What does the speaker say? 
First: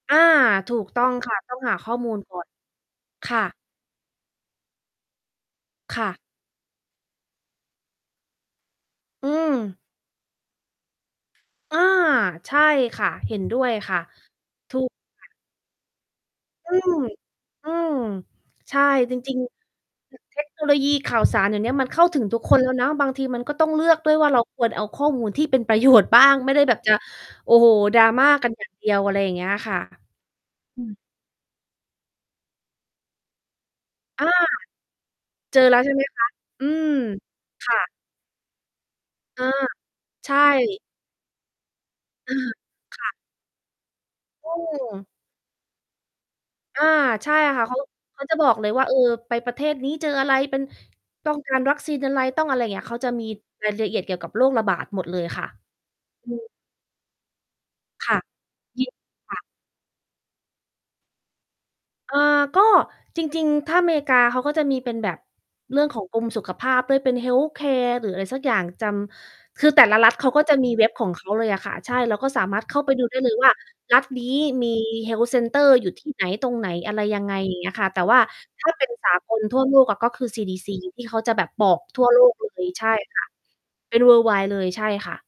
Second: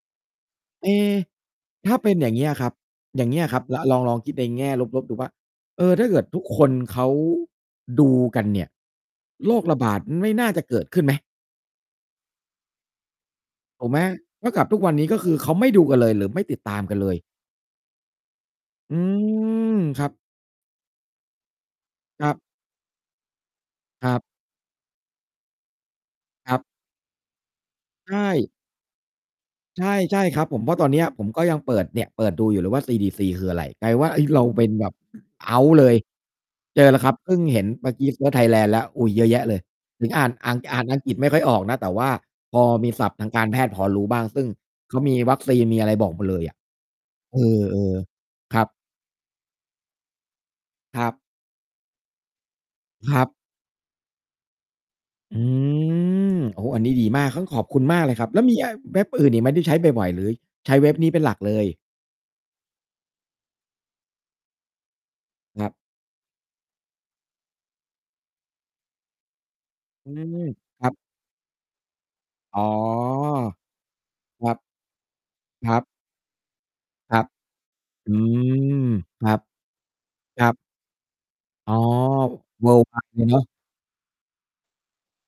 อา ถูเอก๊ ต้องค่ะ ต้องหาขถ้้อาเมปู็นล อย่กาง่เองี้น ยอะครับ อย่คางเงี่้ยะ ครับ ล ลอง ๆ คิดในแง่ลบ ๆ ดูว่า เออ คถ้่าะ เกิดทุกคนเขาดูกันเนี่ย อืโรครม ะบาดไม่น่าจะเกิดขึ้นไหม? อา ใช่ค่ะ เห็นด้วยถูกคไ่หม ะ เท่ากับถทุูกวกันนี้ ก็คค่ืะ อ เขาไม่ดูกันเลยหรือไม่ติดอืตามกม ันเลย อืม ใช่ อืจริง ม ครัๆ บ [unintelligible] เทคโนโลยี ข่าวสารเดี๋ยวนี้มันเข้าถึคงรัทุบ กคนแล้วนะ บางทีมันก็ต้องเลือกคด้รวัยบ ว่า เราควรเอาข้อมูลที่เป็น ประโยชน์ บ้างไคม่รัไดบ ้แบบจะ โอ้โฮ ใชDrama กั่ นอย่างเดียว อะไรอย่างเงี้ยค่ะ ใช่ ใช่ครับผม เพราอะืตอนเม นี้ย ผมก็ยังเปิด เนี่ยเปิดดูอยู่เลยว่า CDC คืออะไร กลายเป็นว่า เอ๊อย า เราเป็นแบบ เอเ้จาอทแ์ล้วเลใช่ย ไหม คะ? อืเจม อแล้วครับ เพิ่งเห็คน่เมืะ ่อกี้เซิร์ชไทยแลนด์แล้ว อุ๊ย เยอะแยเอะอ เลย ถึงอ่าใน ชอ่าน อ่่ านอังกฤษไม่ค่อยออกนะ แต่ว่าอะฮพะ อมีคศั่พะ ท์ทางการแพทย์พอรู้บ้าง ซึ่องืเขาม มีวัคซีน มีอะไรบอกหมดเลยอะ อา ใช่เอค่ะ เขา อ เขาจะบอๆ กครัเลบ ยว่า เออ ไปประเทศนี้เจออะไร เป็น ครับ ต้องการวัคซีนอะไร ต้องอะไรอย่างเงี้ย เขาจะครมัีบ รายละเอียดเกี่ยวกับโรคระบาดหมดเลยอคื่ะ อืม ม โอ้ อันนี้ดีมาก เฮ้ย ขอบคุณมากคเล่ยะ ครับ แล้วมี อ ยินเวด็ีบอื่นคอ่ีกะ ไหมที่ใช้บ่อย ๆ หรือใช้เว็บนี้เป็นหลักเลย? เอ่อ ก็ จริง ๆ ถ้าอเมริกาเขาก็จะมีเป็นแบบ ครับ เรื่องของกรมสุขภาพด้วย เป็น health care หรืออะไรสักอย่าง จำ คือแต่ละรอืัฐเขาม ก็จะมีคเวร็ับบ ของเขาเลยอะค่ะ ใช่ เราก็สามอ๋าอ รถเข้าไปดูได้เลยว่า รัฐนี้ครับ มี Health center ครับ อยู่ที่ไหน ตรงไหนอะไรครยัับ งไง อย่างเงี้ยค่ะ แต่อืว่า ถ้าเปม ็นสาคกรับ ลทั่วโลกอะ ก็คือ ซคี-รัดี-บ ซี ที่เขาจะแบบบออ๋อ ก ทั่วโลกเลย ใช่worldwide คเล่ะ ยเนาะ เป็น worldwide เลยใช่ค่ะ